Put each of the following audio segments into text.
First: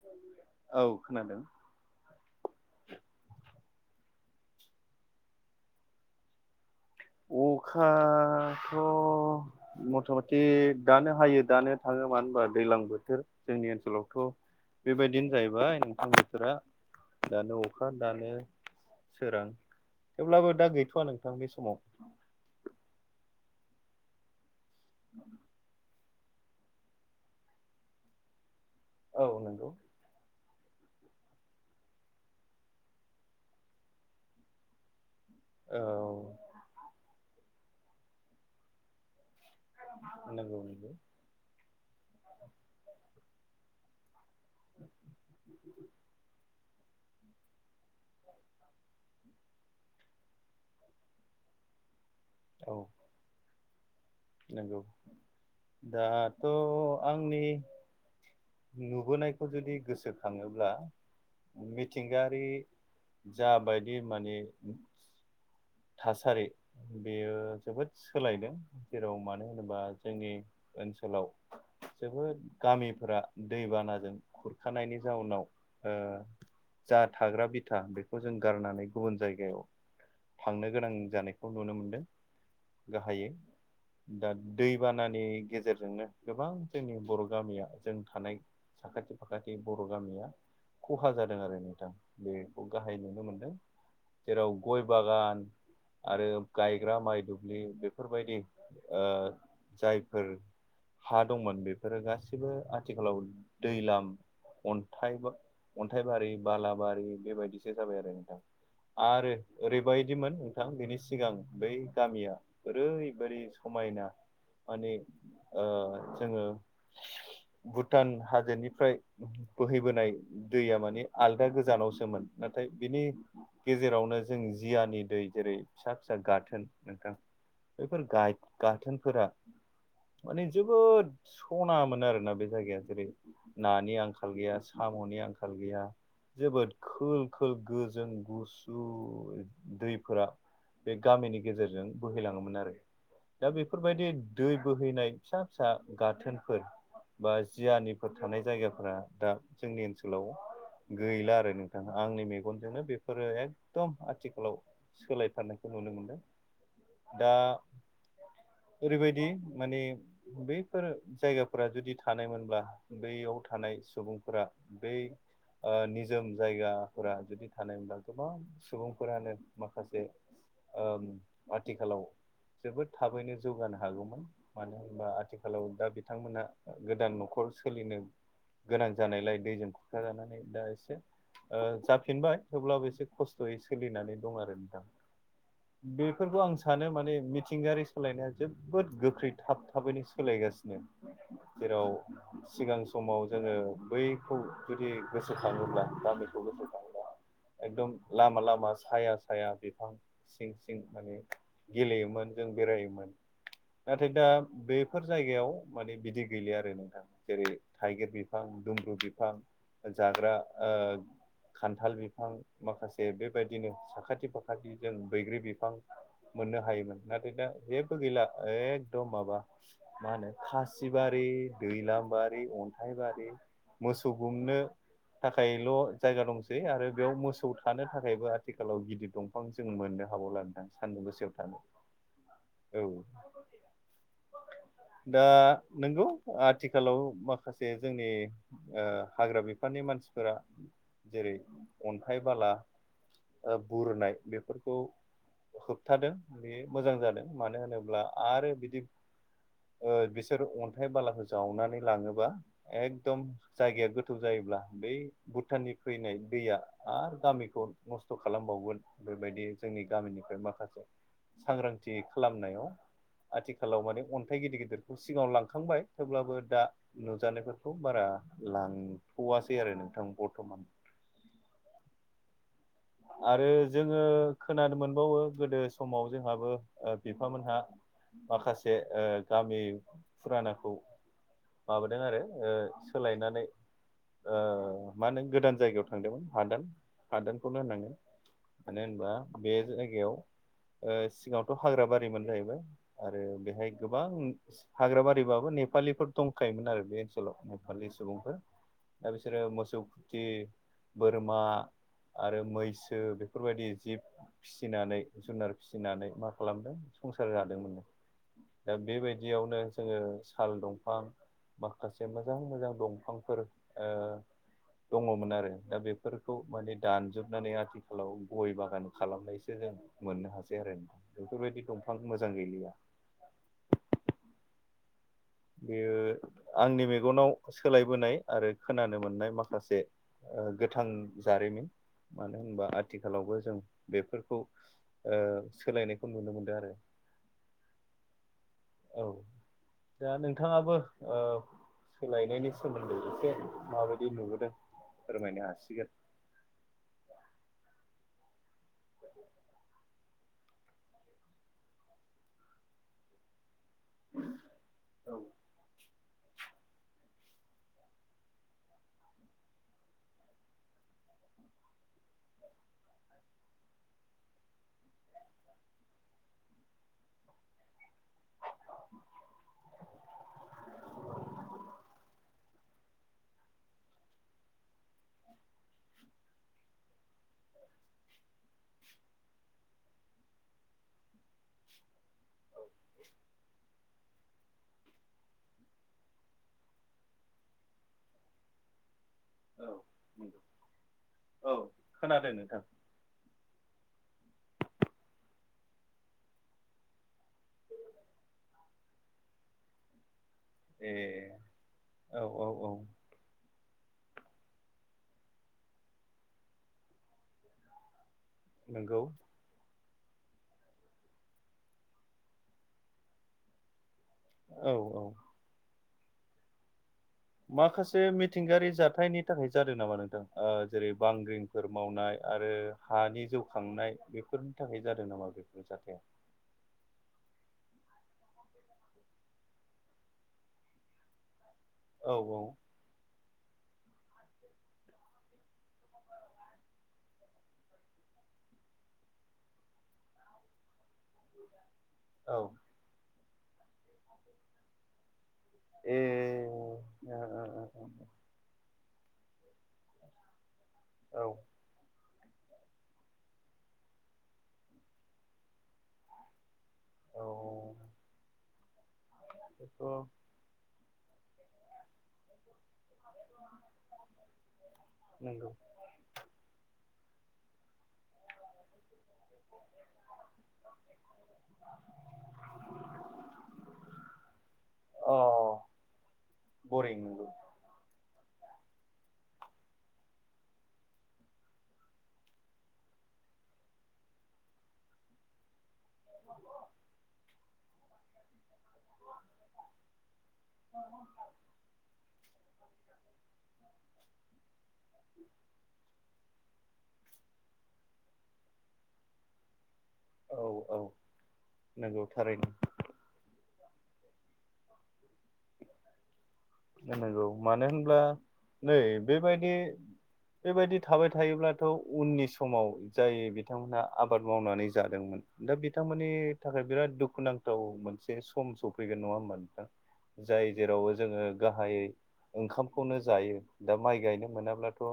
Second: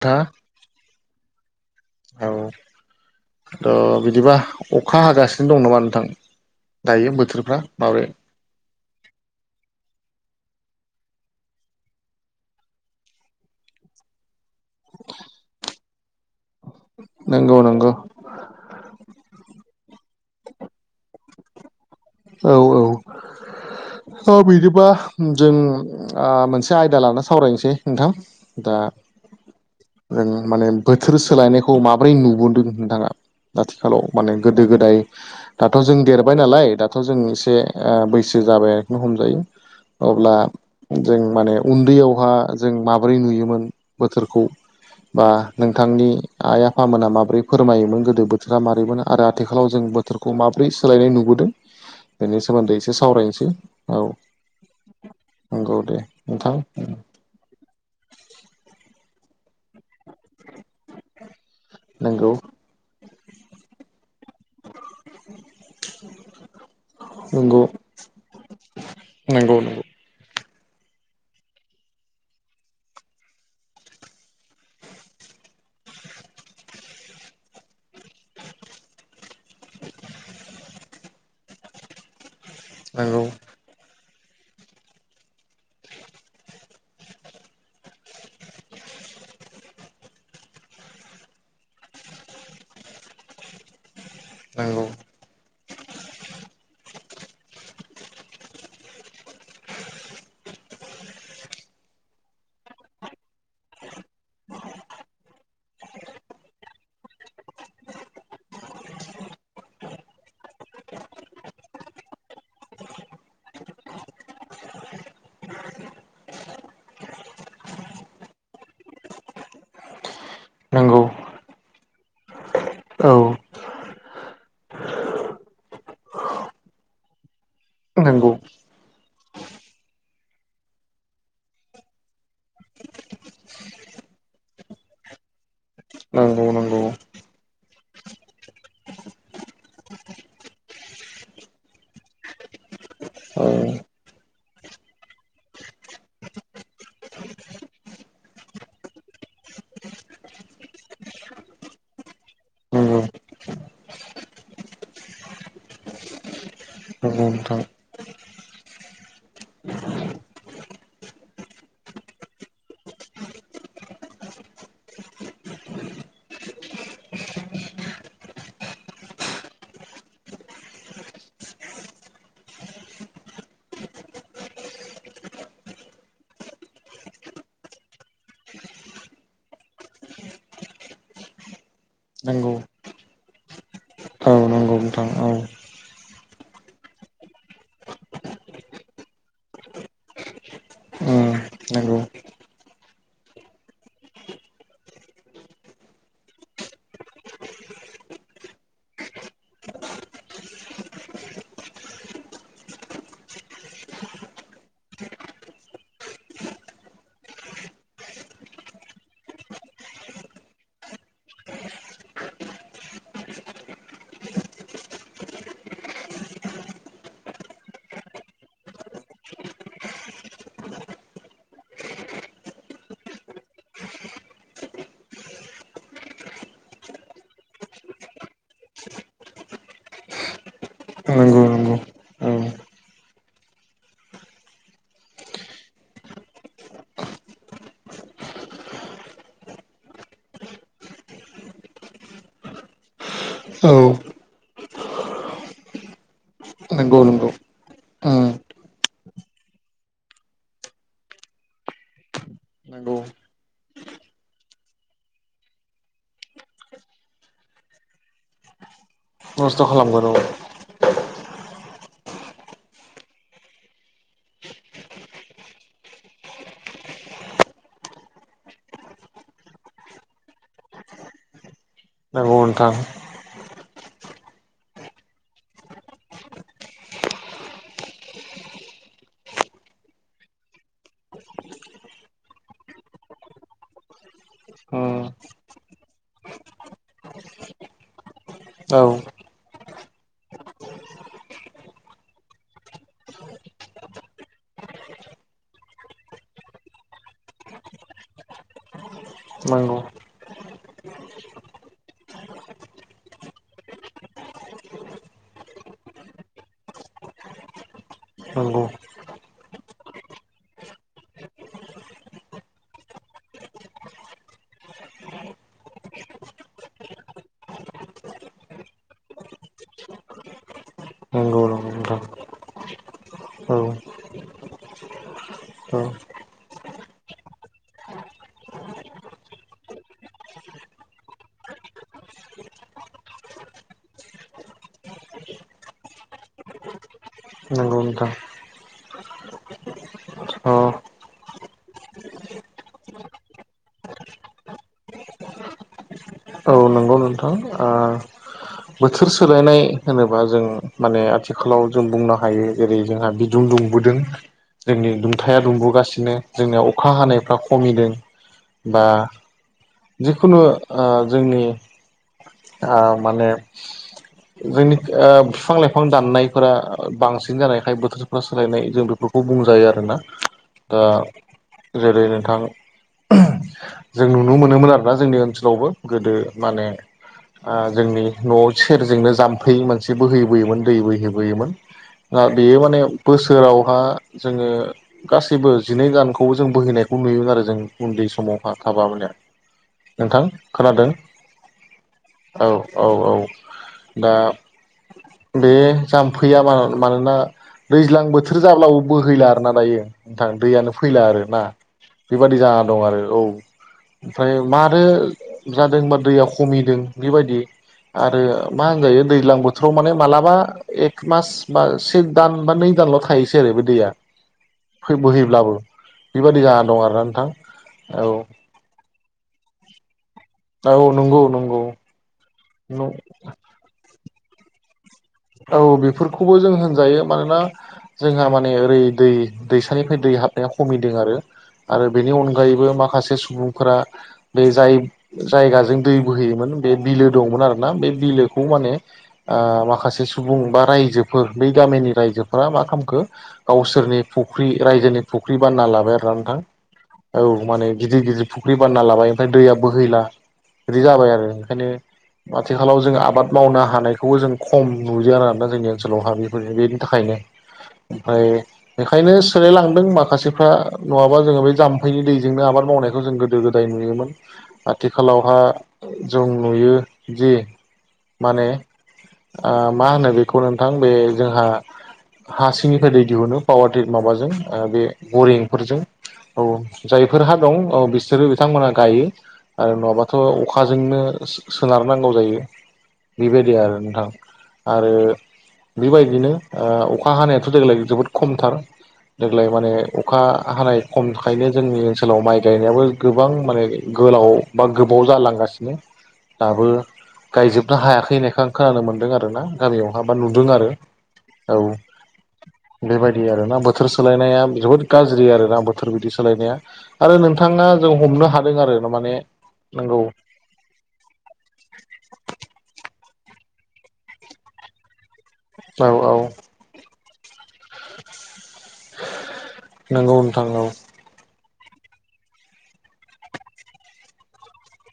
दा। औ खोनादों। औ थ' बिदिबा अखा हागासिनो दं नामा नोंथां। दायो बोथोरफ्रा माबोरै। थ'। जोंनि ओनसोलावथ' बेबायदिनो जाहैबाय नोंथां बोथोरा। नंगौ दानो अखा नंगौ दानो सोरां थेवब्लाबो दा गैथ'वा नोंथां बे समाव। औ औ। औ बिदिबा जों आ मोनसे आयदा लाना सावरायनोसै नोंथां। दा। औ नंगौ। जों माने बोथोर सोलायनायखौ माबोरै नुबोदों नोंथाङा। आथिखालाव माने गोदो गोदाय। दाथ' औ जों देरबाय नालाय दाथ' जों एसे ओ बैसो जाबाय आरोखनो हमजायो। अब्ला नंगौ नंगौ जों माने उन्दैयावहा जों माबोरै नुयोमोन बोथोरखौ। खौ बा नोंथांनि आइ आफा फामोना माबोरै फोरमायोमोन गोदो बोथोरा माबै मोन आरो आथिखालाव जों बोथोरखौ माबोरै सोलायनाय नुबोदों? बेनि औ सोमोन्दै एसे सावरायनोसै। औ। नंगौ नंगौ दे दाथ' नोंथां आंनि नुबोनायखौ जुदि गोसोखाङोब्ला नंगौ मिथिंगायारि जाबायदि माने थासारि बेयो नंगौ जोबोद सोलायदों। जेराव मानो नंगौ होनोबा जोंनि ओनसोलाव जोबोद गामिफोरा दैबानाजों खुरखानायनि जाउनाव ओ जा थाग्रा बिथा बेखौ जों गारनानै गुबुन जायगायाव थांनो गोनां जानायखौ नुनो मोनदों। नंगौ गाहायै दा दैबानानि गेजेरजोंनो गोबां जोंनि बर' गामिया जों थानाय साखाथि फाखाथि बर' गामिया खहा जादों आरो नोंथां। बेखौ गाहाय नुनो मोनदों। जेराव गय नंगौ गान आरो गायग्रा माइ दुब्लि बेफोरबायदि ओ जायफोर हा दंमोन बेफोरो गाैबो आथिखालाव दैलाम अन्थाइ अन्थाइबारि बालाबारि बेबायदिसो जाबाय आरो नोंथां। आरो ओरैबायदिमोन नोंथां बेनि सिगां बै गामिया ओरैबायादि समायना माने ओ जोङो भुटान हाजोनिफ्राय बोहैबोनाय दैया नंगौ माने आलदा गोजानावसोमोन। नाथाय बिनि औ गेजेरावनो जों जियानि दै जेरै फिसा-फिसा गाथोन नोंथां बैफोर नंगौ गाइ गाथोनफोरा माने जोबोद सना मोन आरोना बे जायगाया। जेरै नानि आंखाल गैया साम'नि आंखाल गैया नंगौ जोबोद नंगौ खोल-खोल गोजों गुसु दैफोरा बे गामिनि गेजेरजों बोहैलाङोमोन आरो। दा औ बेफोरबायदि दै बोहैनाय फिसा फिसा गाथोनफोर बा जियानिफोर थानाय जायगाफोरा दा जोंनि ओनसोलाव गैला आरो नोंथां। आंनि मेगनजोंनो नंगौ बेफोरो एकदम आथिखालाव सोलायथारनायखौ नुनो मोनदों। नंगौ दा नोंथां ओरैबायदि माने बैफोर जायगाफोरा जुदि थानायमोनब्ला बैयाव थानाय सुबुंफोरा बै ओ निजोम जायगाफोरा जुदि थानाय मोनब्ला गोबां सुबुं फोरानो माखासे ओ आथिखालाव जोबोद थाबैनो जौगानो हागौमोन। मानो होनबा आथिखालाव दा बिथांमोना गोदान न'खर सोलिनो गोनां जानायलाय दैजों खुरखा जानानै दा एसे ओ जाफिनबाय। नंगौ थेवब्लाबो एसे खस्थ'यै सोलिनानै औ दं आरो नंगौ नोंथां। [inaudible] बेफोरखौ आं सानो माने मिथिंगायारि सोलायनाया जोबोद गोख्रै थाब थाबैनो सोलायगासिनो। उम जेराव नंगौ सिगां समाव जोङो बैखौ जुदि गोसोखाङोब्ला [unintelligible] एदम लामा-लामा मा साया साया बिफां सिं सिं माने गेलेयोमोन जों बेरायोमोन। नाथाय दा बेफोर जायगायाव माने बिदि गैलिया आरो नोंथाङा। जेरै-थाइगिर बिफां दुमब्रु बिफां जाग्रा ओ खान्थाल बिफां माखासे बेबायदिनो साखाथि फाखाथिजों बैग्रि बिफां मोननो हायोमोन। नाथाय दा जेबो गैला। एखदम माबा मा होनो खासिबारि दैलामांबारि अन्थाइबारि मोसौ गुमनो थाखायल' जायगा दंसै। आरो बेयाव मोसौ थानो थाखाय बेहायबो आथिखालाव गिदिर दंफां जों मोननो हाबावलादां सान्दुं गोसयाव नंगौ थानो नंगौ औ। दा नंगौ आथिखालाव माखासे जोंनि हाग्रा बिफाननि मानसिफोरा जेरै अन्थाइ बाला औ बुरनाय बे खौ होबथादों बे मोजां नंगौ जादों नंगौ मानो होनोब्ला उम आरो बिदि बिसोरो अन्थाइ बालाखौ जावनानै लाङोबा नंगौ एकदम जायगाया गोथौ जायोब्ला बै भुटाननि फैनाय दैया आरो गामिखौ नस्थ' खालामबावगोन बेबायदि नस्थ' जोंनि खालामगोन औ गामिनिफ्राय माखासे सांग्रांथि खालामनायाव आथिखालाव माने अन्थाइ गिदिर गिदिरखौ सिगाङाव लांखांबाय थेवब्लाबो दा नुजानायफोरखौ बारा लांथ'वासै आरो नोंथां बर्थमान औ नोंथां आरो जोङो खोनानो मोनबावो गोदो समाव जोंहाबो बिफामोनहा माखासे गामि फुरानाखौ माबादों आरो सोलायनानै मा उम होनो गोदान जायगायाव थांदोंमोन हादान हादान बे खौनो होनांगोन मानो औ होनबा बे जायगायाव सिगाङथ' हाग्रा बारिमोन जाहैबाय आरो बेहाय गोबां हाग्र बारिबाबो नेपालिफोर दंखायोमोन आरो बे ओनसोलाव नेपालि सुबुंफोर दा बिसोरो नंगौ मोसौ खुथि बोरमा आरो मैसो बेफोरबायदि जिब फिसिनानै जुनार फिसिनानै मा खालामदों संसार जादोंमोन। नंगौ दा बेबायदियावनो जोङो साल दंफां माखासे मोजां मोजां दंफांफोर दङमोन आरो दा बेफोरखौ माने दानजोबनानै आथिखालाव गय बागान खालामनायसो जों मोननो हासै आरो ना नंगौ नंगौ बेफोरबायदि नोंथां दंफां मोजां गैलिया। औ औ बेयो आंनि मेगनाव सोलायबोनाय आरो खोनानो मोननाय माखासे गोथां जारिमिन मानो होनबा आथिखालावबो जों बेफोरखौ सोलायनायखौ नुनो मोनदों आरो दं थां। औ दा नोंथाङाबो सोलायनायनि सोमोन्दै एसे माबायदि नुबोदों फोरमायनो हासिगोन। औ नंगौ नोंथां बोथोर सोलायनाय होनोबा जों माने आथिखालाव जों बुंनो हायो जेरै जोंहा बिदुं दुं दुंबोदों जोंनि दुंथाया दुमबोगासिनो जोंनिया अखा हानायफ्रा खमिदों बा जिखुनु जोंनि आ माने [inaudible] जोंनि बिफां लाइफां दाननायफोरा बांसिन जानायखाय बोथोरफोरा सोलायनाय जों बेफोरखौ खौ बुंजायो आरोना दा जेरै नोंथां। जों नुनो मोनोमोन आरोना जोंनि ओनसोलावबो गोदो माने जोंनि न'आव सेरजोंनो जाम्फै मोनसे बोहैबोयोमोन दै बोहैबोयोमोन। दा बेयो माने बोसोरावहा जोङो गासैबो जिनै गानखौबो जों बोहैनायखौ नुयोमोन आरो जों उन्दै समावहा थाब मानया औ नोंथां खोनादों औ खोनादों नोंथां औ। औ औ दा बे जाम्फैया मा मानोना दैज्लां बोथोर जाब्लाबो बोहैला आरोना दायो नोंथां दैयानो ए फैला आरो ना औ बेबादि औ जाना दं आरो औ ओमफ्राय मारो जादों होनबा दैया खमिदों बेबायदि आरो मा होनजायो नंगौ दैजां बो थोराव माने मालाबा एक मास बा से दान बा नै दानल' थाहैसै आरो बे दैया औ फै औ बोहैब्लाबो बेबादि जाना दं आरोना नोंथां। माखासे मिथिंगायारि जाथायनि थाखाय जादो नामा नोंथां। ओ औ औ जेरै नंगौ नंगौ बांग्रिंफोर मावनाय आरो हानि जौ खांनाय बेफोर नि थाखाय जादों नामा बेफोर जाथाया। खौबो जों होनजायो मानोना जोंहा माने ओरै दै दैसानिफ्राय दै हाबनाया खमिदों आरो। आरो बेनि औ अनगायैबो माखासे सुबुंफोरा बे जाय जायगाजों दै बोहैयोमोन बे बिलो दंमोन आरोना बे बिलोखौ माने ओ माखासे सु सुबुं बा रायजोफोर बै गामिनि औ रायजोफोरा मा खालामखो गावसोरनि फुख्रि रायजोनि फुख्रि बानायना लाबाय ए आरो ना नोंथां औ माने गिदिर-गिदिर फुख्रि बानायना लाबाय ओमफ्राय दैया बोहैला बिदि जाबाय औ आरो ओंखायनो आथिखालाव जों आबाद मावनो हानायखौबो जों खम नुयो आरोना जोंनि ओनसोलाव हा बेफोरनो थाखायनो औ ओमफ्राय बेखायनो सोलायलांदों बेथ' माखासे थोरा नङाबा जोंङो बै जाम्फैनि दैजोंनो आबाद मावनाय बेखौ जों गोदो गोदाय नुयोमोन आथिखालावहा नंगौ जों नुयो जे माने ओ मा होनो बेखौ नोंथां बे जोंहा हा सिंनिफ्राय दै दिहुनो पावार माबाजों बे अ बरिंफोरजों औ बरिं नंगौ जायफोरहा दं औ बिसोरो बिथांमोनहा गायो। आरो नङाबाथ' अखाजोंनो सोनार नांगौ जायो बेबायदि आरो नोंथां। आरो बेबायदिनो ओ अखा हानायाथ' देग्लाय जोबोद खमथार देग्लाय माने अखा हानाय खमखायनो जोंनि ओन सोलाव माइ गायनायाबो गोबां माने गोलाव बा गोबाव जालांगासिनो। दाबो गायजोबनो हायाखै होननायखो आं खोनानो मोनदों आरोना। गामियाव हा बा औ नुदों आरो औ नंगौ थारैनो औ। बेबायदि आरोना बोथोर सोलायनाया जोबोद गाज्रि आरोना बोथोर बिदि सोलायनाया ओं आरो नोंगौ नोंथाङा मानो जों होनब्ला हमनो हादों आरो नै ना माने बेबायदि नंगौ बेबायदि थाबाय थायोब्लाथ' उननि समाव जाय बिथांमोनहा आबाद मावनानै जादोंमोन दा औ बिथांमोननि औ थाखाय बिराद दुखुनांथाव मोनसे सम स फैगोन नङा होमबा नोंथां नंगौ नोंथां जाय औ जेरावबो जोंङो गाहायै ओंखामखौनो जायो दा माइ गायनो मोनाब्लाथ'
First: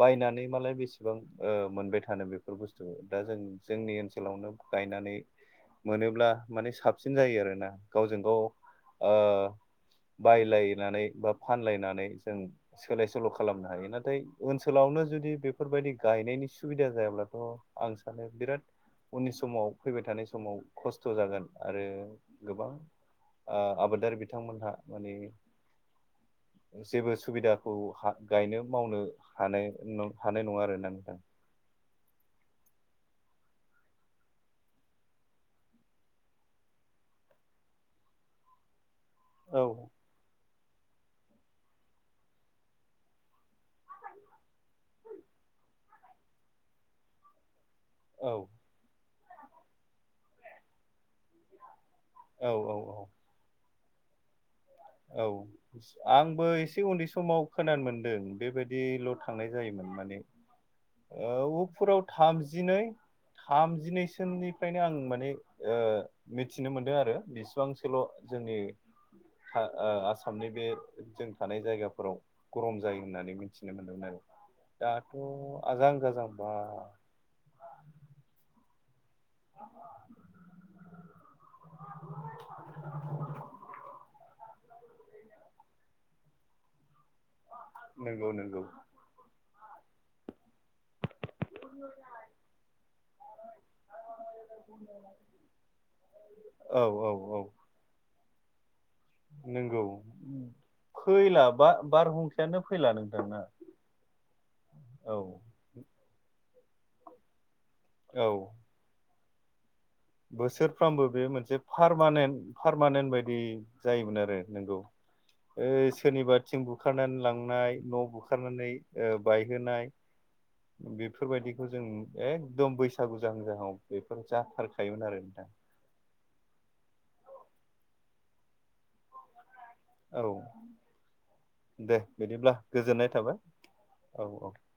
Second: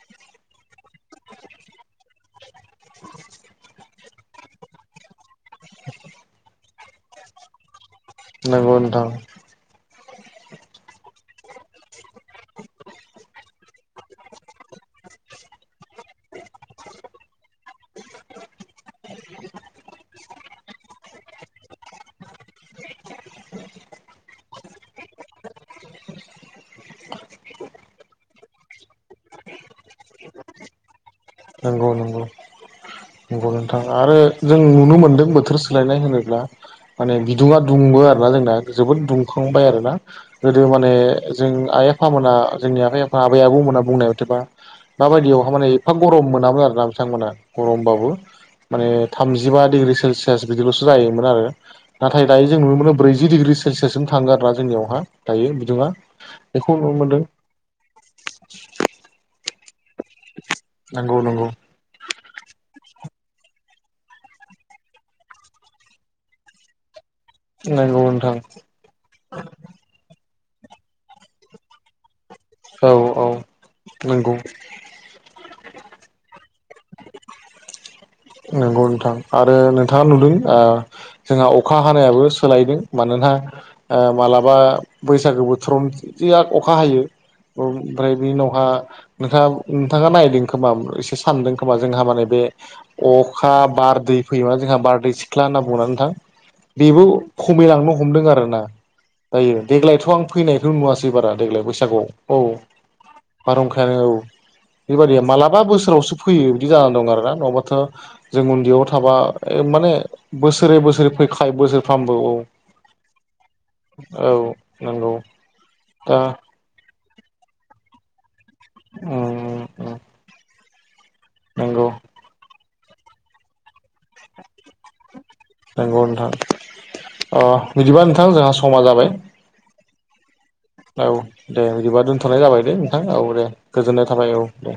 बायनानै मालाय बेसेबां ओ मोनबाय थानो बेफोर बुस्थु दा जों जोंनि ओनसोलावनो गायनानै मोनोब्ला माने साबसिन जायो आरोना गावजों गाव नंगौ नोंथां ओ बायलायनानै बा फानलायनानै जों सोलाय सोल' खालामनो हायो नाथाय ओनसोलावनो जुदि बेफोरबायदि गायनायनि सुबिदा जायाब्लाथ' आं सानो बिराद उननि समाव फैबाय थानाय समाव खस्थ' जागोन आरो गोबां ओ आबादारि बिथांमोनहा माने जेबो सुबिदाखौ हा गायनो मावनो हानाय हानाय नङा आरो ना नोंथां। नंगौ नंगौ नोंगौ नोथां आरो जों नुनो मोन्दों बोथोर सोलायनाय होनोब्ला माने बिदुङा दुंबो आरो ना जोंना जोबोद औ दुंखांबाय आरोना। गोदो माने जों आइ आफामोना जोंनि आय आफा आबै आबौमोना बुंनाय मथेबा माबायदियावहा माने एफा गरम मोनामोन आरो ना बिथांमोना गरमबाबो औ माने थामजिबा डिग्रि सेलसियास बिदिल'सो जायोमोन आरो नाथाय दायो औ जों ननो औ मोनो औ ब्रैजि डिग्रि सेल्यासजों थांगोन आरो नों जोंनियावहा औ दायो बिदुङा आंबो बेखौ एसे नुनो उन्दै मोन्दों समाव खोनानो मोन्दों बेबायदिल' थांनाय जायोमोन माने नंगौ नंगौ फोराव थामजिनै थामजिनै सोनिफ्रायनो आं माने ओ मिथिनो मोनदों आरो बिस बेसेबांसेल' नंगौ नोंथां जोंनि आसामनि बे जों थानाय जायगाफोराव गरम औ जायो औ होननानै मिथिनो मोन्दोंमोन नंगौ आरो दाथ' आजां गाजांबा नंगौ नोंथां आरो नोंथाङा नुदों जोंहा अखा हानायाबो सोलायदों मानोना ओ मालाबा बैसागो बोथोराव जिया अखा हायो ओमफ्राय बि नंगौ नंगौ उनावहा नोंथाङा नोंथाङा नायदों खोमा एसे सानदों खोमा जोंहा माने बे अखा बारदै फैयोमा जोंहा बारदै सिख्ला होनना बुंङोना नोंथां औ औ बेबो औ खम फैलांनो हमदों आरो ना जायो नंगौ देग्लायथ' आं फैनायखौ नुवासै बारा फैला देग्लाय बा बैसागआव औ बारहुंखायानो फैला नोंथांना बारहुंखायानो औ औ बेबायदि मालाबा बोसोरावसो फैयो बिदि जानानै दं आरोना नङाबाथ' औ जों उन्दैयाव थाबा माने बोसोरै बोसोरफ्रामबो बोसोरै बे फैखायो मोनसे बोसोरफ्रामबो औ पारमानेन्ट पारमानेन्ट बायदि जायोमोन आरो औ नोंगौ नंगौ ओ दा सोरनिबा थिं बुखारनानै लांनाय न' बुखारनानै उम बायहोनाय उम बेफोरबायदिखौ जों नंगौ एकदम बैसागु जाहां जाहाङाव बेफोर जाथारखायोमोन आरो नोंथां नंगौ नोंथां बिदिबा नोंथां जोंहा समा जाबाय औ औ दे बिदिबा दोन्थ'नाय बिदिब्ला जाबाय दे नोंथां गोजोननाय औ थाबाय दे गोजोननाय थाबाय औ दे